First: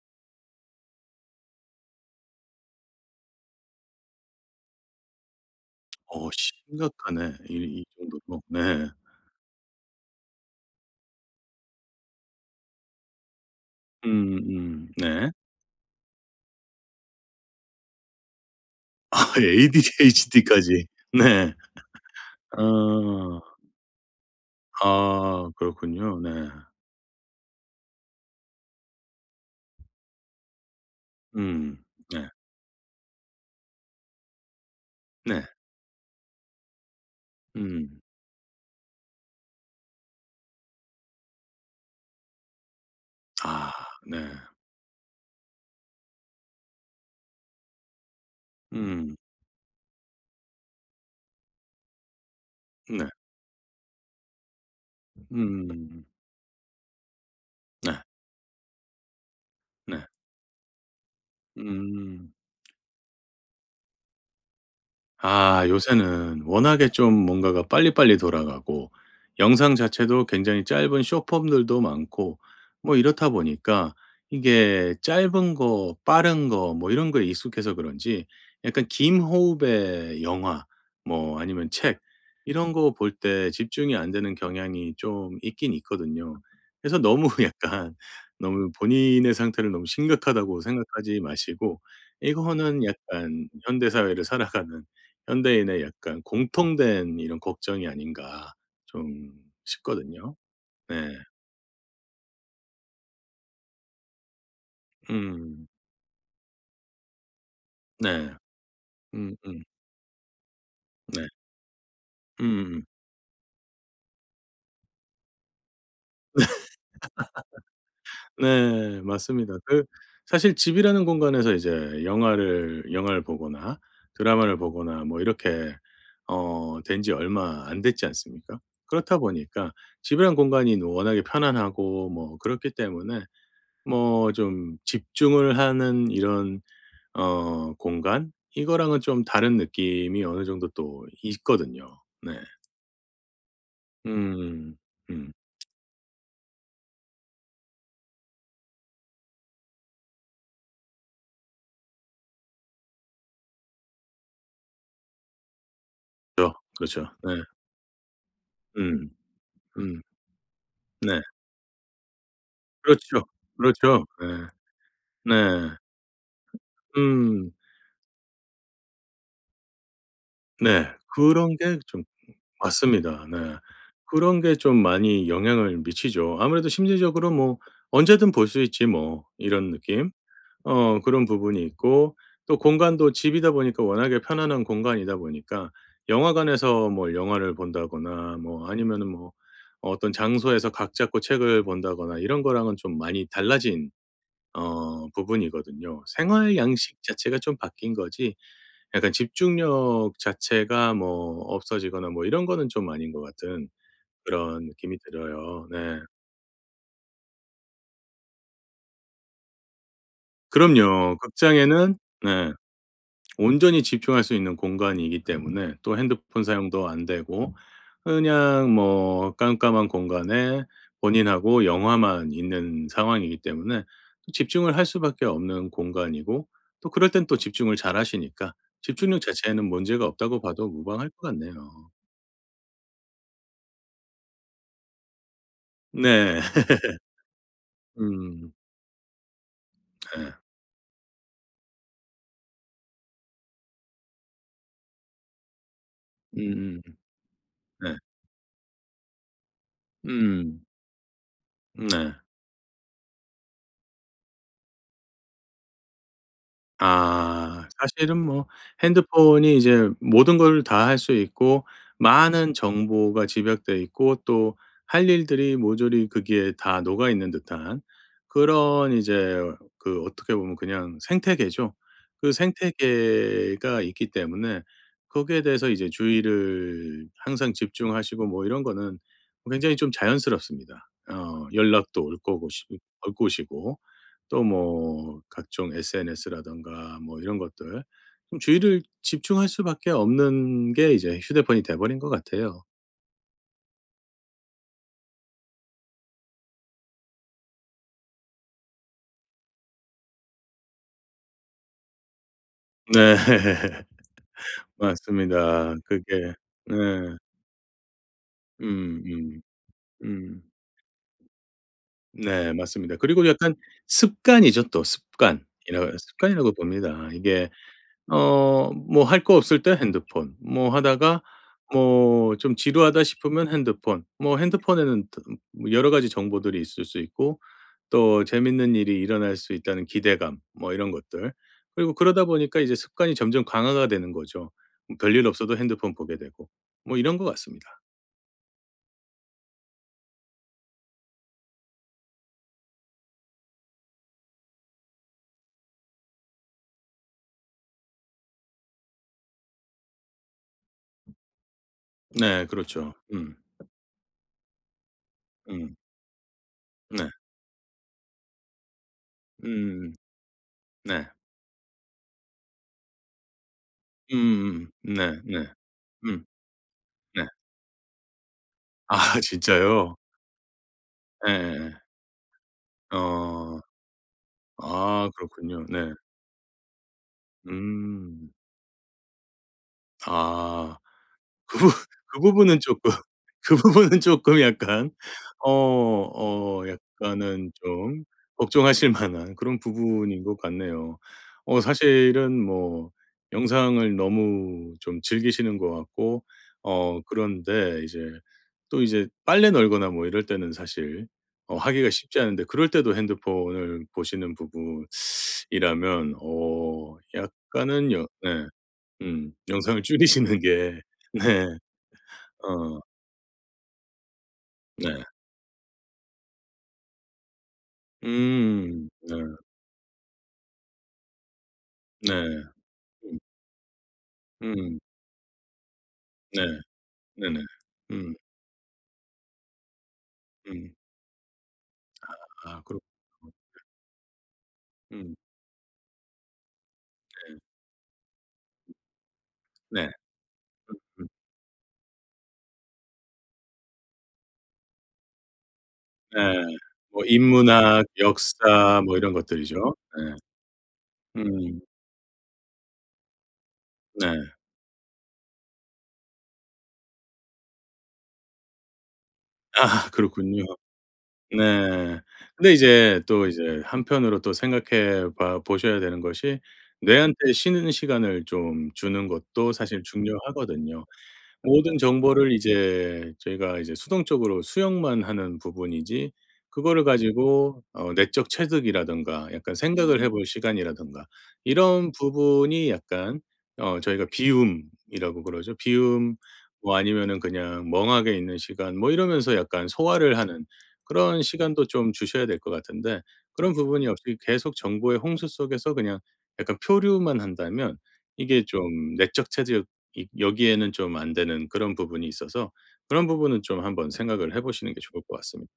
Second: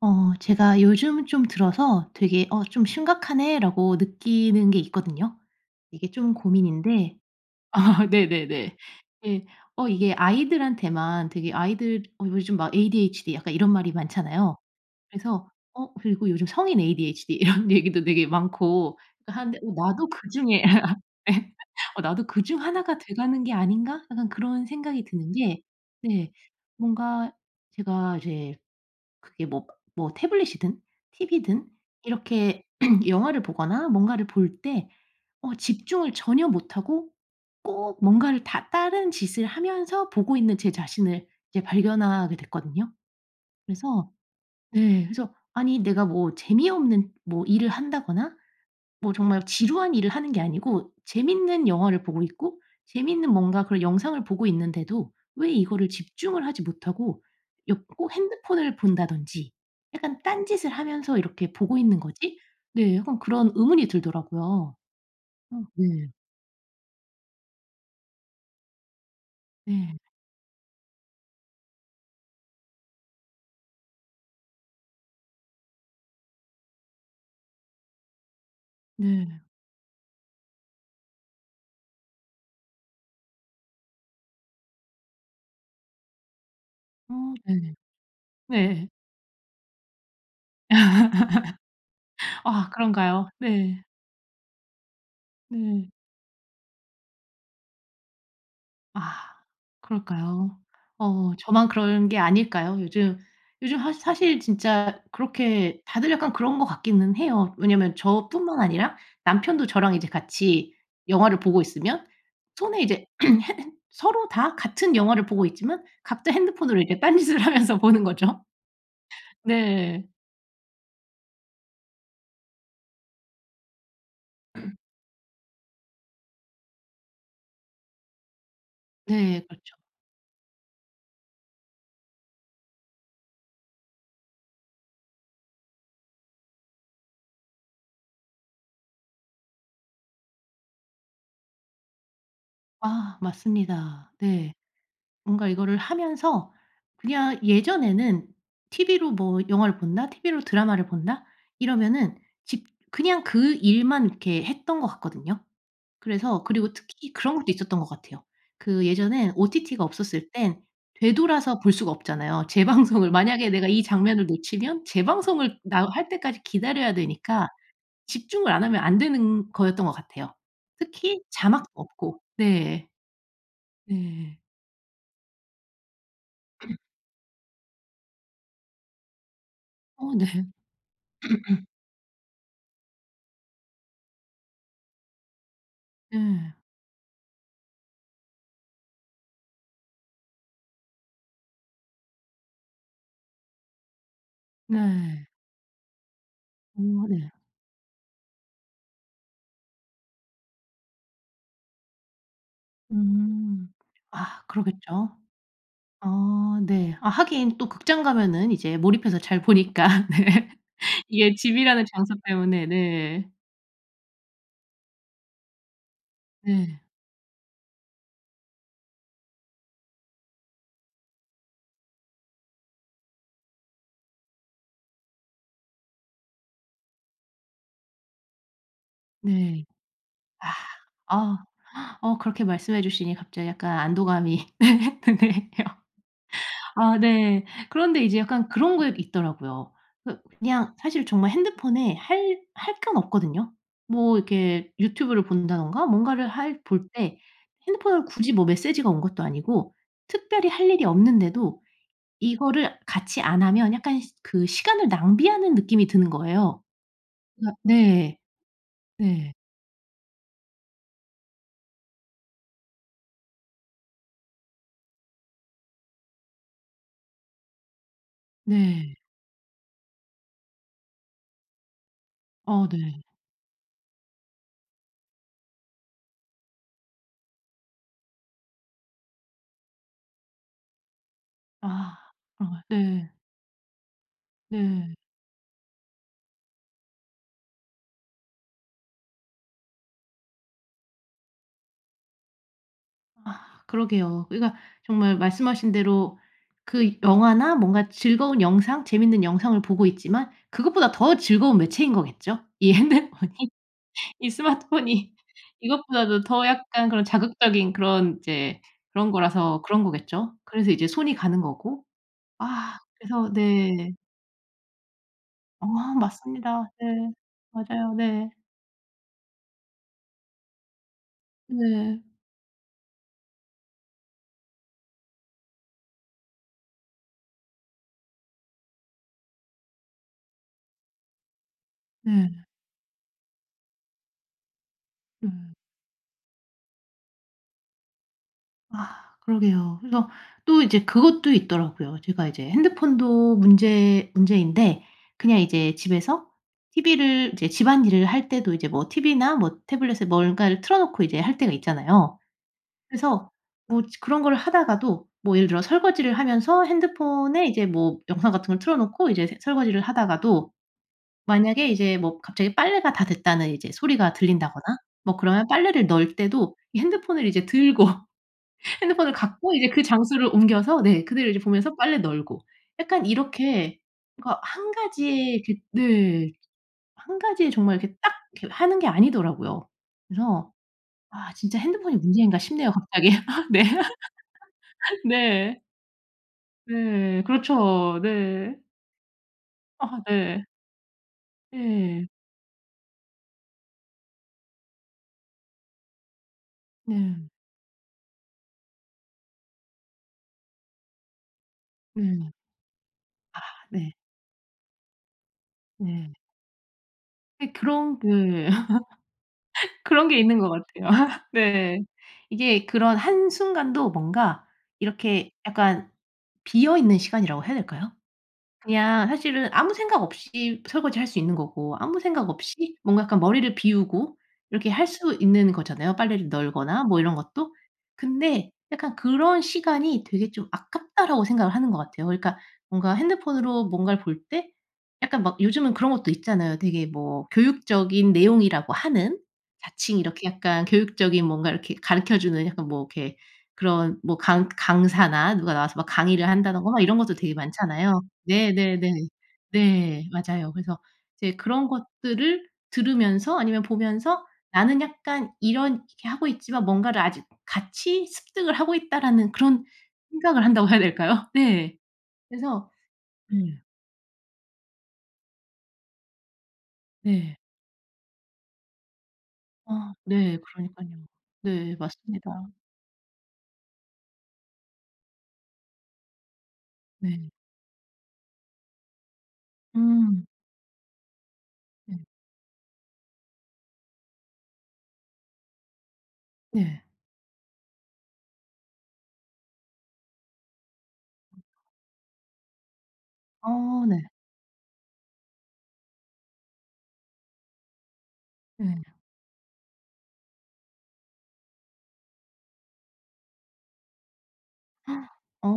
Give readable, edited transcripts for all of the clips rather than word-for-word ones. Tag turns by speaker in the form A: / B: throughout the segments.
A: 제가 요즘 좀 들어서 되게 '어 좀 심각하네.'라고 느끼는 게 있거든요. 이게
B: 어
A: 좀 고민인데
B: 심각하네. 이
A: 아
B: 정도로.
A: 네네네.
B: 네.
A: 예. 이게 아이들한테만 되게 아이들 어 요즘 막 ADHD 약간 이런 말이
B: 음
A: 많잖아요.
B: 네.
A: 그래서 그리고 요즘 성인 ADHD 이런 얘기도 되게 많고
B: 아
A: 그러니까 하는데 '어 나도 그중에'
B: ADHD까지. 네.
A: 예. '어 나도 그 중 하나가
B: 어.
A: 돼가는 게 아닌가?' 약간 그런 생각이 드는
B: 아
A: 게
B: 그렇군요.
A: 네
B: 네.
A: 뭔가 제가 이제 그게 뭐 뭐 태블릿이든 TV든
B: 음. 네.
A: 이렇게 영화를 보거나 뭔가를 볼 때
B: 네.
A: 집중을 전혀 못하고
B: 음.
A: 꼭 뭔가를 다 다른 짓을 하면서 보고 있는 제 자신을 이제 발견하게 됐거든요.
B: 아
A: 그래서
B: 네.
A: 네 그래서 아니 내가 뭐 재미없는 뭐 일을 한다거나 뭐
B: 음.
A: 정말 지루한 일을 하는 게 아니고 재밌는 영화를 보고 있고
B: 네.
A: 재밌는 뭔가 그런 영상을 보고 있는데도 왜 이거를
B: 음.
A: 집중을 하지 못하고 옆
B: 네.
A: 꼭 핸드폰을 본다든지
B: 네.
A: 약간 딴짓을 하면서 이렇게 '보고 있는
B: 음.
A: 거지?' 네. 약간 그런 의문이 들더라고요. 어
B: 아
A: 네.
B: 요새는 워낙에 좀 뭔가가 빨리빨리 돌아가고 영상
A: 네.
B: 자체도 굉장히 짧은 쇼폼들도 많고 뭐 이렇다 보니까 이게 짧은 거 빠른 거 뭐 이런 거에 익숙해서 그런지 약간 긴
A: 네.
B: 호흡의 영화 뭐 아니면 책 이런 거 볼 때 집중이 안 되는 경향이 좀 있긴 있거든요. 그래서
A: 어
B: 너무
A: 네.
B: 약간 너무
A: 네.
B: 본인의 상태를 너무 심각하다고 생각하지 마시고
A: 아
B: 이거는
A: 그런가요?
B: 약간
A: 네.
B: 현대 사회를 살아가는 현대인의
A: 네.
B: 약간 공통된 이런 걱정이 아닌가
A: 아
B: 좀 싶거든요.
A: 그럴까요?
B: 네.
A: 어 저만 그런 게 아닐까요? 요즘 요즘 하 사실 진짜
B: 음.
A: 그렇게 다들 약간 그런 것 같기는 해요. 왜냐면
B: 네.
A: 저뿐만 아니라
B: 음음.
A: 남편도 저랑 이제 같이
B: 네.
A: 영화를 보고 있으면 손에
B: 음음.
A: 이제 핸 서로 다 같은 영화를 보고 있지만 각자 핸드폰으로 이렇게 딴짓을 하면서 보는 거죠.
B: 네. 맞습니다. 그
A: 네.
B: 사실 집이라는 공간에서 이제 영화를 보거나 드라마를 보거나 뭐 이렇게 어 된 지 얼마 안 됐지 않습니까? 그렇다
A: 네
B: 보니까
A: 그렇죠.
B: 집이란 공간이 뭐 워낙에 편안하고 뭐 그렇기 때문에 뭐 좀 집중을 하는 이런 어 공간 이거랑은 좀 다른 느낌이 어느 정도 또 있거든요. 네.
A: 아 맞습니다. 네.
B: 음. 음.
A: 뭔가 이거를 하면서 그냥 예전에는 TV로 뭐 영화를 본다, TV로 드라마를 본다 이러면은 집 그냥 그 일만 이렇게 했던 것 같거든요. 그래서 그리고
B: 그렇죠.
A: 특히 그런
B: 네.
A: 것도 있었던 것 같아요. 그
B: 음.
A: 예전엔 OTT가
B: 음.
A: 없었을 땐
B: 네.
A: 되돌아서 볼 수가 없잖아요. 재방송을
B: 그렇죠.
A: 만약에 내가 이
B: 그렇죠.
A: 장면을
B: 네.
A: 놓치면 재방송을
B: 네.
A: 나 할 때까지 기다려야 되니까
B: 음.
A: 집중을 안 하면 안 되는 거였던 것 같아요.
B: 네.
A: 특히
B: 그런
A: 자막도
B: 게 좀
A: 없고. 네.
B: 맞습니다. 네.
A: 네.
B: 그런 게 좀 많이 영향을 미치죠. 아무래도 심리적으로 뭐 '언제든 볼 수 있지 뭐.' 이런 느낌?
A: 어 네.
B: 어 그런 부분이 있고 또 공간도 집이다 보니까 워낙에 편안한 공간이다 보니까
A: 네.
B: 영화관에서 뭐 영화를 본다거나 뭐 아니면은 뭐 어떤 장소에서 각 잡고 책을 본다거나 이런 거랑은 좀 많이 달라진 어
A: 네.
B: 부분이거든요. 생활 양식
A: 어 네.
B: 자체가 좀 바뀐 거지 약간 집중력 자체가 뭐 없어지거나 뭐 이런 거는 좀 아닌 것 같은
A: 음. 아
B: 그런 느낌이
A: 그러겠죠.
B: 들어요. 네.
A: 아 네. 아 하긴 또 극장 가면은 이제 몰입해서 잘 보니까 네.
B: 그럼요.
A: 이게 집이라는
B: 극장에는
A: 장소
B: 네.
A: 때문에 네.
B: 온전히 집중할 수 있는 공간이기 때문에 또 핸드폰
A: 네.
B: 사용도 안 되고 그냥 뭐 깜깜한 공간에 본인하고 영화만 있는 상황이기 때문에 또 집중을 할 수밖에 없는 공간이고 또 그럴 땐 또 집중을 잘 하시니까 집중력
A: 네.
B: 자체에는 문제가 없다고
A: 아.
B: 봐도 무방할 것
A: 아.
B: 같네요.
A: 어 그렇게 말씀해 주시니 갑자기 약간 안도감이 네 드네요.
B: 네.
A: 아 네. 그런데 이제 약간
B: 음.
A: 그런 거 있더라고요. 그
B: 네.
A: 그냥 사실 정말 핸드폰에 할 건 없거든요. 뭐 이렇게 유튜브를 본다든가 뭔가를 할
B: 음음.
A: 볼 때
B: 네.
A: 핸드폰으로 굳이 뭐 메시지가 온 것도 아니고 특별히
B: 음.
A: 할 일이 없는데도
B: 네.
A: 이거를 같이 안 하면 약간 시 그 시간을 낭비하는 느낌이 드는 거예요. 그러니까
B: 아.
A: 네.
B: 사실은 뭐
A: 네.
B: 핸드폰이 이제 모든 걸 다 할 수 있고 많은 정보가 집약돼 있고 또 할 일들이 모조리 거기에 다 녹아 있는 듯한 그런
A: 네.
B: 이제 그 어떻게 보면 그냥 생태계죠. 그
A: 어 네.
B: 생태계가 있기 때문에 거기에 대해서 이제 주의를 항상 집중하시고 뭐 이런 거는 굉장히 좀 자연스럽습니다. 어
A: 아.
B: 연락도 올
A: 어
B: 거고 시
A: 네.
B: 올 것이고 또
A: 네.
B: 뭐 각종 SNS라든가 뭐 이런 것들 좀 주의를 집중할 수밖에 없는 게 이제 휴대폰이 돼 버린 것 같아요.
A: 아 그러게요. 그러니까 정말 말씀하신 대로 그 영화나 뭔가 즐거운 영상, 재밌는 영상을 보고 있지만 그것보다 더 즐거운 매체인 거겠죠? 이
B: 네.
A: 핸드폰이 이 스마트폰이
B: 맞습니다.
A: 이것보다도
B: 그게
A: 더
B: 네.
A: 약간 그런 자극적인 그런 이제
B: 음
A: 그런
B: 음.
A: 거라서 그런 거겠죠?
B: 음.
A: 그래서 이제 손이 가는 거고.
B: 네
A: 아
B: 맞습니다. 그리고
A: 그래서
B: 약간
A: 네.
B: 습관이죠 또 습관.
A: 어
B: 이라 습관이라고
A: 맞습니다.
B: 봅니다.
A: 네.
B: 이게
A: 맞아요. 네.
B: 어 뭐 할 거 없을 때 핸드폰, 뭐 하다가
A: 네.
B: 뭐 좀 지루하다 싶으면 핸드폰. 뭐 핸드폰에는 또 뭐 여러 가지 정보들이 있을 수 있고 또 재밌는 일이 일어날 수 있다는 기대감 뭐 이런 것들. 그리고 그러다
A: 네.
B: 보니까 이제 습관이 점점 강화가 되는 거죠. 뭐 별일
A: 네.
B: 없어도 핸드폰 보게 되고 뭐 이런 것 같습니다.
A: 아 그러게요. 그래서 또 이제 그것도 있더라고요. 제가 이제 핸드폰도 문제인데 그냥 이제 집에서 티비를 이제 집안일을 할 때도 이제 뭐 TV나 뭐 태블릿에 뭔가를 틀어 놓고 이제 할 때가 있잖아요.
B: 네 그렇죠.
A: 그래서
B: 음.
A: 뭐 그런 거를 하다가도 뭐 예를 들어
B: 음.
A: 설거지를 하면서
B: 네.
A: 핸드폰에 이제 뭐 영상 같은 걸 틀어 놓고 이제 세 설거지를
B: 음
A: 하다가도
B: 네.
A: 만약에 이제 뭐 갑자기 빨래가 다 됐다는 이제 소리가 들린다거나 뭐
B: 네.
A: 그러면
B: 네.
A: 빨래를 넣을
B: 음.
A: 때도 이
B: 네.
A: 핸드폰을 이제 들고 핸드폰을
B: 아
A: 갖고 이제 그
B: 진짜요?
A: 장소를 옮겨서 네 그대로 이제
B: 네
A: 보면서 빨래 널고 약간
B: 어.
A: 이렇게 그러니까 한
B: 아
A: 가지의 이렇게
B: 그렇군요. 네.
A: 네 한 가지에 정말 이렇게 딱
B: 음.
A: 이렇게 하는 게 아니더라고요. 그래서
B: 아.
A: '아
B: 그
A: 진짜
B: 부
A: 핸드폰이
B: 그
A: 문제인가?'
B: 부분은
A: 싶네요
B: 쪼끔
A: 갑자기.
B: 그
A: 네.
B: 부분은 쪼끔 약간 어
A: 네.
B: 어
A: 네.
B: 약간은
A: 그렇죠.
B: 좀
A: 네.
B: 걱정하실 만한 그런
A: 아
B: 부분인 것
A: 네.
B: 같네요. 어
A: 예.
B: 사실은 뭐 영상을 너무 좀 즐기시는 것 같고 어
A: 네.
B: 그런데 이제 또 이제 빨래 널거나 뭐 이럴 때는 사실 어 하기가 쉽지
A: 네.
B: 않은데 그럴 때도
A: 아
B: 핸드폰을
A: 네.
B: 보시는
A: 네.
B: 부분이라면 어
A: 예
B: 약간은
A: 그런
B: 여 네
A: 네.
B: 영상을
A: 그런 게 있는
B: 줄이시는
A: 것
B: 게
A: 같아요.
B: 네.
A: 네. 이게
B: 어
A: 그런 한순간도 뭔가
B: 네.
A: 이렇게 약간 비어 있는 시간이라고 해야 될까요? 그냥
B: 네.
A: 사실은 아무 생각 없이 설거지할 수 있는 거고 아무
B: 네.
A: 생각 없이 뭔가
B: 음.
A: 약간 머리를 비우고 이렇게
B: 음
A: 할 수 있는 거잖아요, 빨래를
B: 네.
A: 널거나 뭐 이런
B: 네네.
A: 것도.
B: 음
A: 근데 약간 그런 시간이 되게 좀
B: 음.
A: '아깝다.'라고 생각을 하는 것 같아요. 그러니까
B: 아
A: 뭔가
B: 그렇군요.
A: 핸드폰으로 뭔가를 볼 때
B: 음
A: 약간 막 요즘은 그런 것도 있잖아요. 되게 뭐 교육적인 내용이라고 하는
B: 네.
A: 자칭 이렇게 약간
B: 음
A: 교육적인 뭔가 이렇게 가르쳐 주는 약간 뭐 이렇게 그런 뭐 강 강사나 누가 나와서 막
B: 네.
A: 강의를 한다든가 막 이런
B: 뭐
A: 것도 되게
B: 인문학,
A: 많잖아요.
B: 역사
A: 네네네.
B: 뭐 이런 것들이죠.
A: 네.
B: 네.
A: 맞아요. 그래서 이제
B: 음
A: 그런 것들을 들으면서 아니면 보면서
B: 네.
A: '나는 약간 이런 이렇게 하고 있지만 뭔가를 아직 같이 습득을 하고 있다.'라는 그런
B: 아 그렇군요.
A: 생각을 한다고 해야 될까요? 네.
B: 네. 근데
A: 그래서
B: 이제 또 이제
A: 네.
B: 한편으로 또 생각해 봐 보셔야 되는 것이 뇌한테
A: 네.
B: 쉬는 시간을 좀 주는 것도 사실
A: 아 네.
B: 중요하거든요.
A: 그러니깐요. 네.
B: 모든 정보를
A: 맞습니다.
B: 이제 저희가 이제 수동적으로 수용만 하는 부분이지 그거를
A: 네.
B: 가지고 어 내적 체득이라든가 약간 생각을 해 볼
A: 음.
B: 시간이라든가 이런
A: 네.
B: 부분이 약간 어 저희가 비움이라고 그러죠. 비움 뭐
A: 네.
B: 아니면은 그냥 멍하게 있는 시간 뭐 이러면서 약간 소화를 하는 그런 시간도 좀 주셔야 될 것 같은데 그런
A: 어
B: 부분이
A: 네.
B: 없이 계속 정보의 홍수 속에서 그냥 약간 표류만 한다면 이게 좀
A: 네.
B: 내적 체득 이 여기에는 좀 안 되는 그런 부분이 있어서 그런 부분은 좀 한번 생각을 해 보시는 게 좋을 것
A: 어.
B: 같습니다.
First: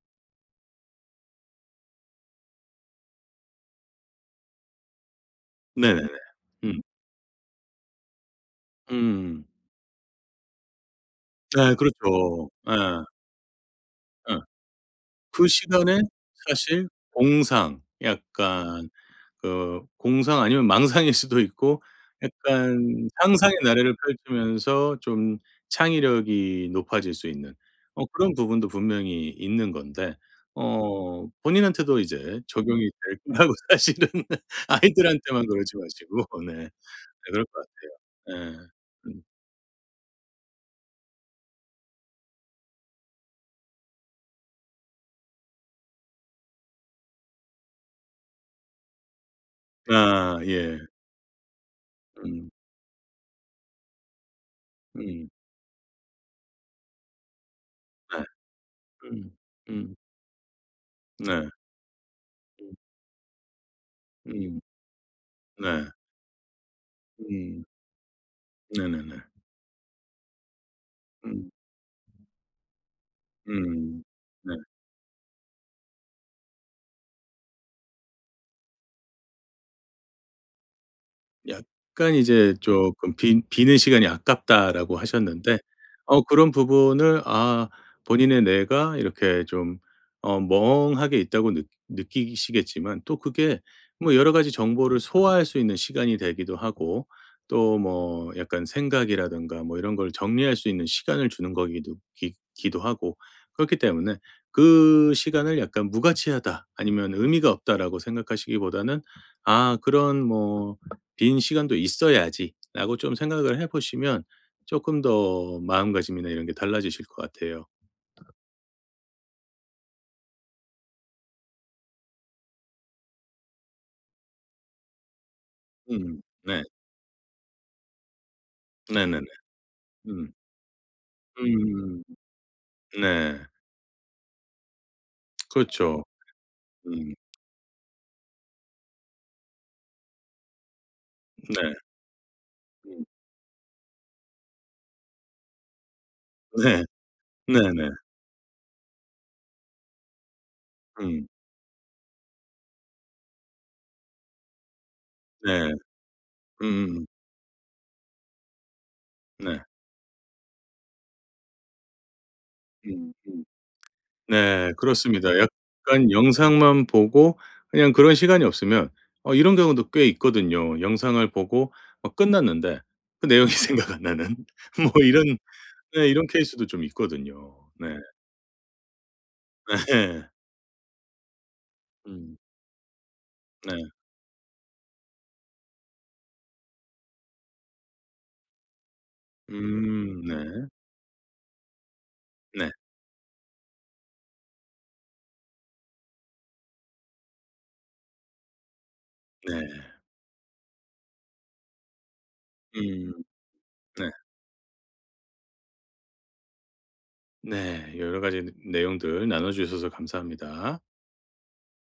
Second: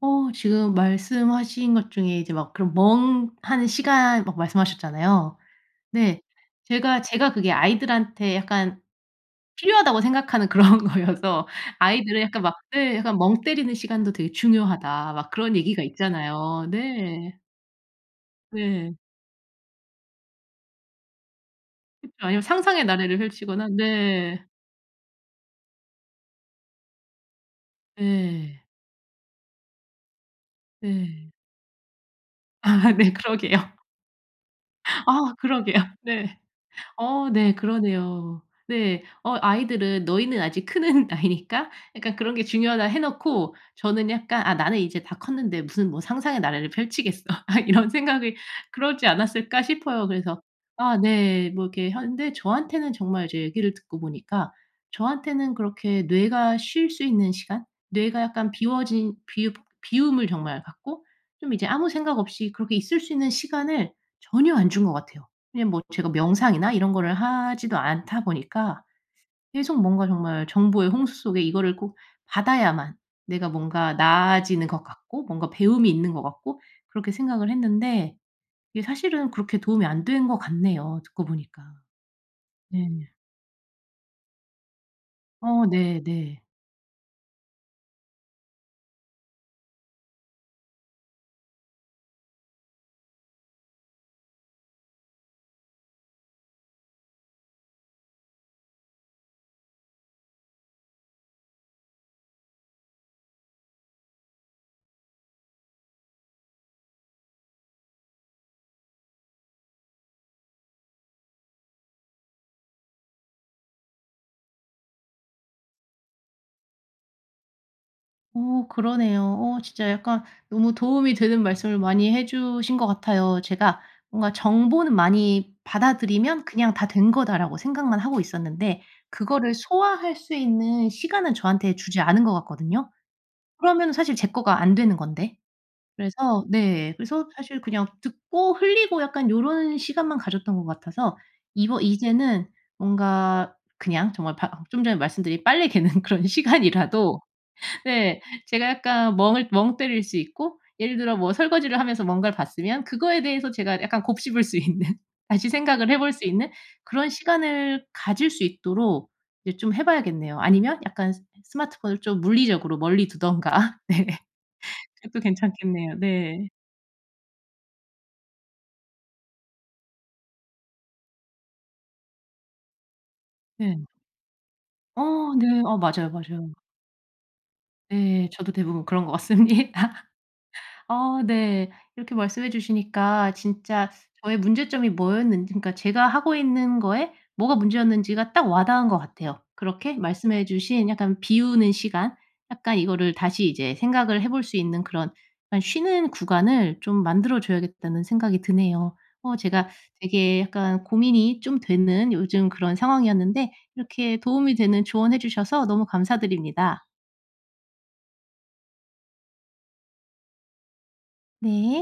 A: 어 지금 말씀하신 것 중에 이제 막 그런 멍하는 시간 막 말씀하셨잖아요.
B: 네네네.
A: 네.
B: 음.
A: 제가 그게 아이들한테 약간
B: 음.
A: 필요하다고 생각하는 그런 거여서
B: 네
A: 아이들은 약간
B: 그렇죠.
A: 막 네
B: 예.
A: 약간 "멍 때리는 시간도 되게
B: 예.
A: 중요하다." 막
B: 그
A: 그런 얘기가
B: 시간에
A: 있잖아요.
B: 사실
A: 네.
B: 공상 약간
A: 네.
B: 그 공상 아니면 망상일 수도 있고
A: 그쵸. 아니면 상상의
B: 약간
A: 나래를
B: 상상의
A: 펼치거나
B: 나래를
A: 네.
B: 펼치면서 좀 창의력이 높아질 수 있는 어 그런
A: 네.
B: 부분도 분명히 있는 건데 어
A: 네.
B: 본인한테도 이제 적용이
A: 아 네
B: 될 거라고
A: 그러게요.
B: 사실은
A: 아
B: 아이들한테만 그러지
A: 그러게요.
B: 마시고
A: 네.
B: 네. 네
A: 어
B: 그럴 것
A: 네.
B: 같아요.
A: 그러네요.
B: 예.
A: 네.
B: 음.
A: 어 아이들은 "너희는 아직 크는 나이니까 약간 그런 게 중요하다." 해 놓고 저는 약간 '아 나는 이제 다 컸는데 무슨 뭐 상상의 나래를 펼치겠어.' 아 이런 생각이 그러지 않았을까 싶어요.
B: 아
A: 그래서
B: 예.
A: 아 네. 뭐 이렇게 하는데
B: 음.
A: 저한테는 정말 이제 얘기를 듣고 보니까
B: 음.
A: 저한테는 그렇게 뇌가 쉴 수 있는 시간? 뇌가
B: 네.
A: 약간 비워진
B: 음.
A: 비웁
B: 음.
A: 비움을 정말 갖고
B: 네.
A: 좀 이제 아무 생각 없이
B: 음.
A: 그렇게 있을 수 있는 시간을 전혀
B: 음.
A: 안 준 것 같아요.
B: 네.
A: 그냥 뭐 제가 명상이나 이런 거를
B: 음.
A: 하지도 않다 보니까
B: 네네네.
A: 계속 뭔가 정말 정보의 홍수 속에
B: 음.
A: 이거를 꼭 받아야만 내가 뭔가
B: 음. 네.
A: 나아지는 것 같고 뭔가 배움이 있는 것 같고 그렇게 생각을 했는데 이게 사실은 그렇게 도움이 안 된 것 같네요 듣고 보니까.
B: 약간 이제
A: 네.
B: 조금 비는 시간이 아깝다."라고 하셨는데
A: 어
B: 어
A: 네네.
B: 그런 부분을 아 본인의 뇌가 이렇게 좀 어 멍하게 있다고 느 느끼시겠지만 또 그게 뭐 여러 가지 정보를 소화할 수 있는 시간이 되기도 하고 또 뭐 약간 생각이라든가 뭐 이런 걸 정리할 수 있는 시간을 주는 거기도 기 기도 하고 그렇기 때문에 그 시간을 약간 '무가치하다.' 아니면 '의미가 없다.'라고 생각하시기보다는 아 그런 뭐 빈 시간도 있어야지'라고 좀 생각을 해 보시면 조금 더 마음가짐이나 이런 게 달라지실 것 같아요.
A: 어 그러네요. 어 진짜 약간 너무 도움이 되는 말씀을 많이 해 주신 것 같아요. 제가 뭔가 정보는 많이
B: 음.
A: 받아들이면
B: 네.
A: '그냥 다 된 거다.'라고 생각만 하고 있었는데
B: 네네네.
A: 그거를 소화할
B: 음.
A: 수 있는 시간은 저한테 주지
B: 음.
A: 않은 것 같거든요.
B: 네.
A: 그러면 사실 제 거가 안 되는 건데.
B: 그렇죠.
A: 그래서 네.
B: 음.
A: 그래서 사실 그냥 듣고 흘리고 약간 요런 시간만 가졌던 것 같아서
B: 네.
A: 이번 이제는
B: 음.
A: 뭔가 그냥 정말 바 좀 전에 말씀드린 빨래 개는 그런
B: 네.
A: 시간이라도
B: 네네.
A: 네. 제가 약간 멍을 멍 때릴 수 있고 예를 들어
B: 음.
A: 뭐 설거지를 하면서 뭔가를 봤으면 그거에 대해서 제가 약간 곱씹을 수 있는 다시
B: 네.
A: 생각을 해볼 수 있는
B: 음음음.
A: 그런 시간을 가질 수 있도록 이제
B: 네.
A: 좀 해 봐야겠네요. 아니면 약간 스 스마트폰을 좀 물리적으로 멀리
B: 음 음.
A: 두든가. 네.
B: 네.
A: 그것도
B: 그렇습니다.
A: 괜찮겠네요.
B: 약간
A: 네.
B: 영상만 보고 그냥 그런 시간이 없으면 어 이런 경우도 꽤 있거든요. 영상을 보고 어 끝났는데 그 내용이
A: 네.
B: 생각 안 나는 뭐 이런
A: 어 네. 어
B: 네.
A: 맞아요,
B: 이런
A: 맞아요.
B: 케이스도 좀 있거든요. 네.
A: 네. 저도 대부분 그런 것 같습니다.
B: 네.
A: 아 네. 이렇게
B: 음.
A: 말씀해 주시니까
B: 네.
A: 진짜 저의 문제점이 뭐였는지 그러니까 제가 하고 있는 거에 뭐가 문제였는지가 딱 와닿은 것 같아요. 그렇게
B: 음.
A: 말씀해
B: 네.
A: 주신 약간 비우는 시간
B: 네.
A: 약간 이거를 다시 이제 생각을 해볼 수 있는 그런 약간 쉬는 구간을 좀 만들어 줘야겠다는 생각이 드네요. 어 제가
B: 네.
A: 되게 약간 고민이 좀 되는 요즘 그런
B: 음.
A: 상황이었는데
B: 네.
A: 이렇게 도움이 되는 조언해 주셔서 너무 감사드립니다.
B: 네. 여러 가지 내용들 나눠 주셔서 감사합니다.
A: 네.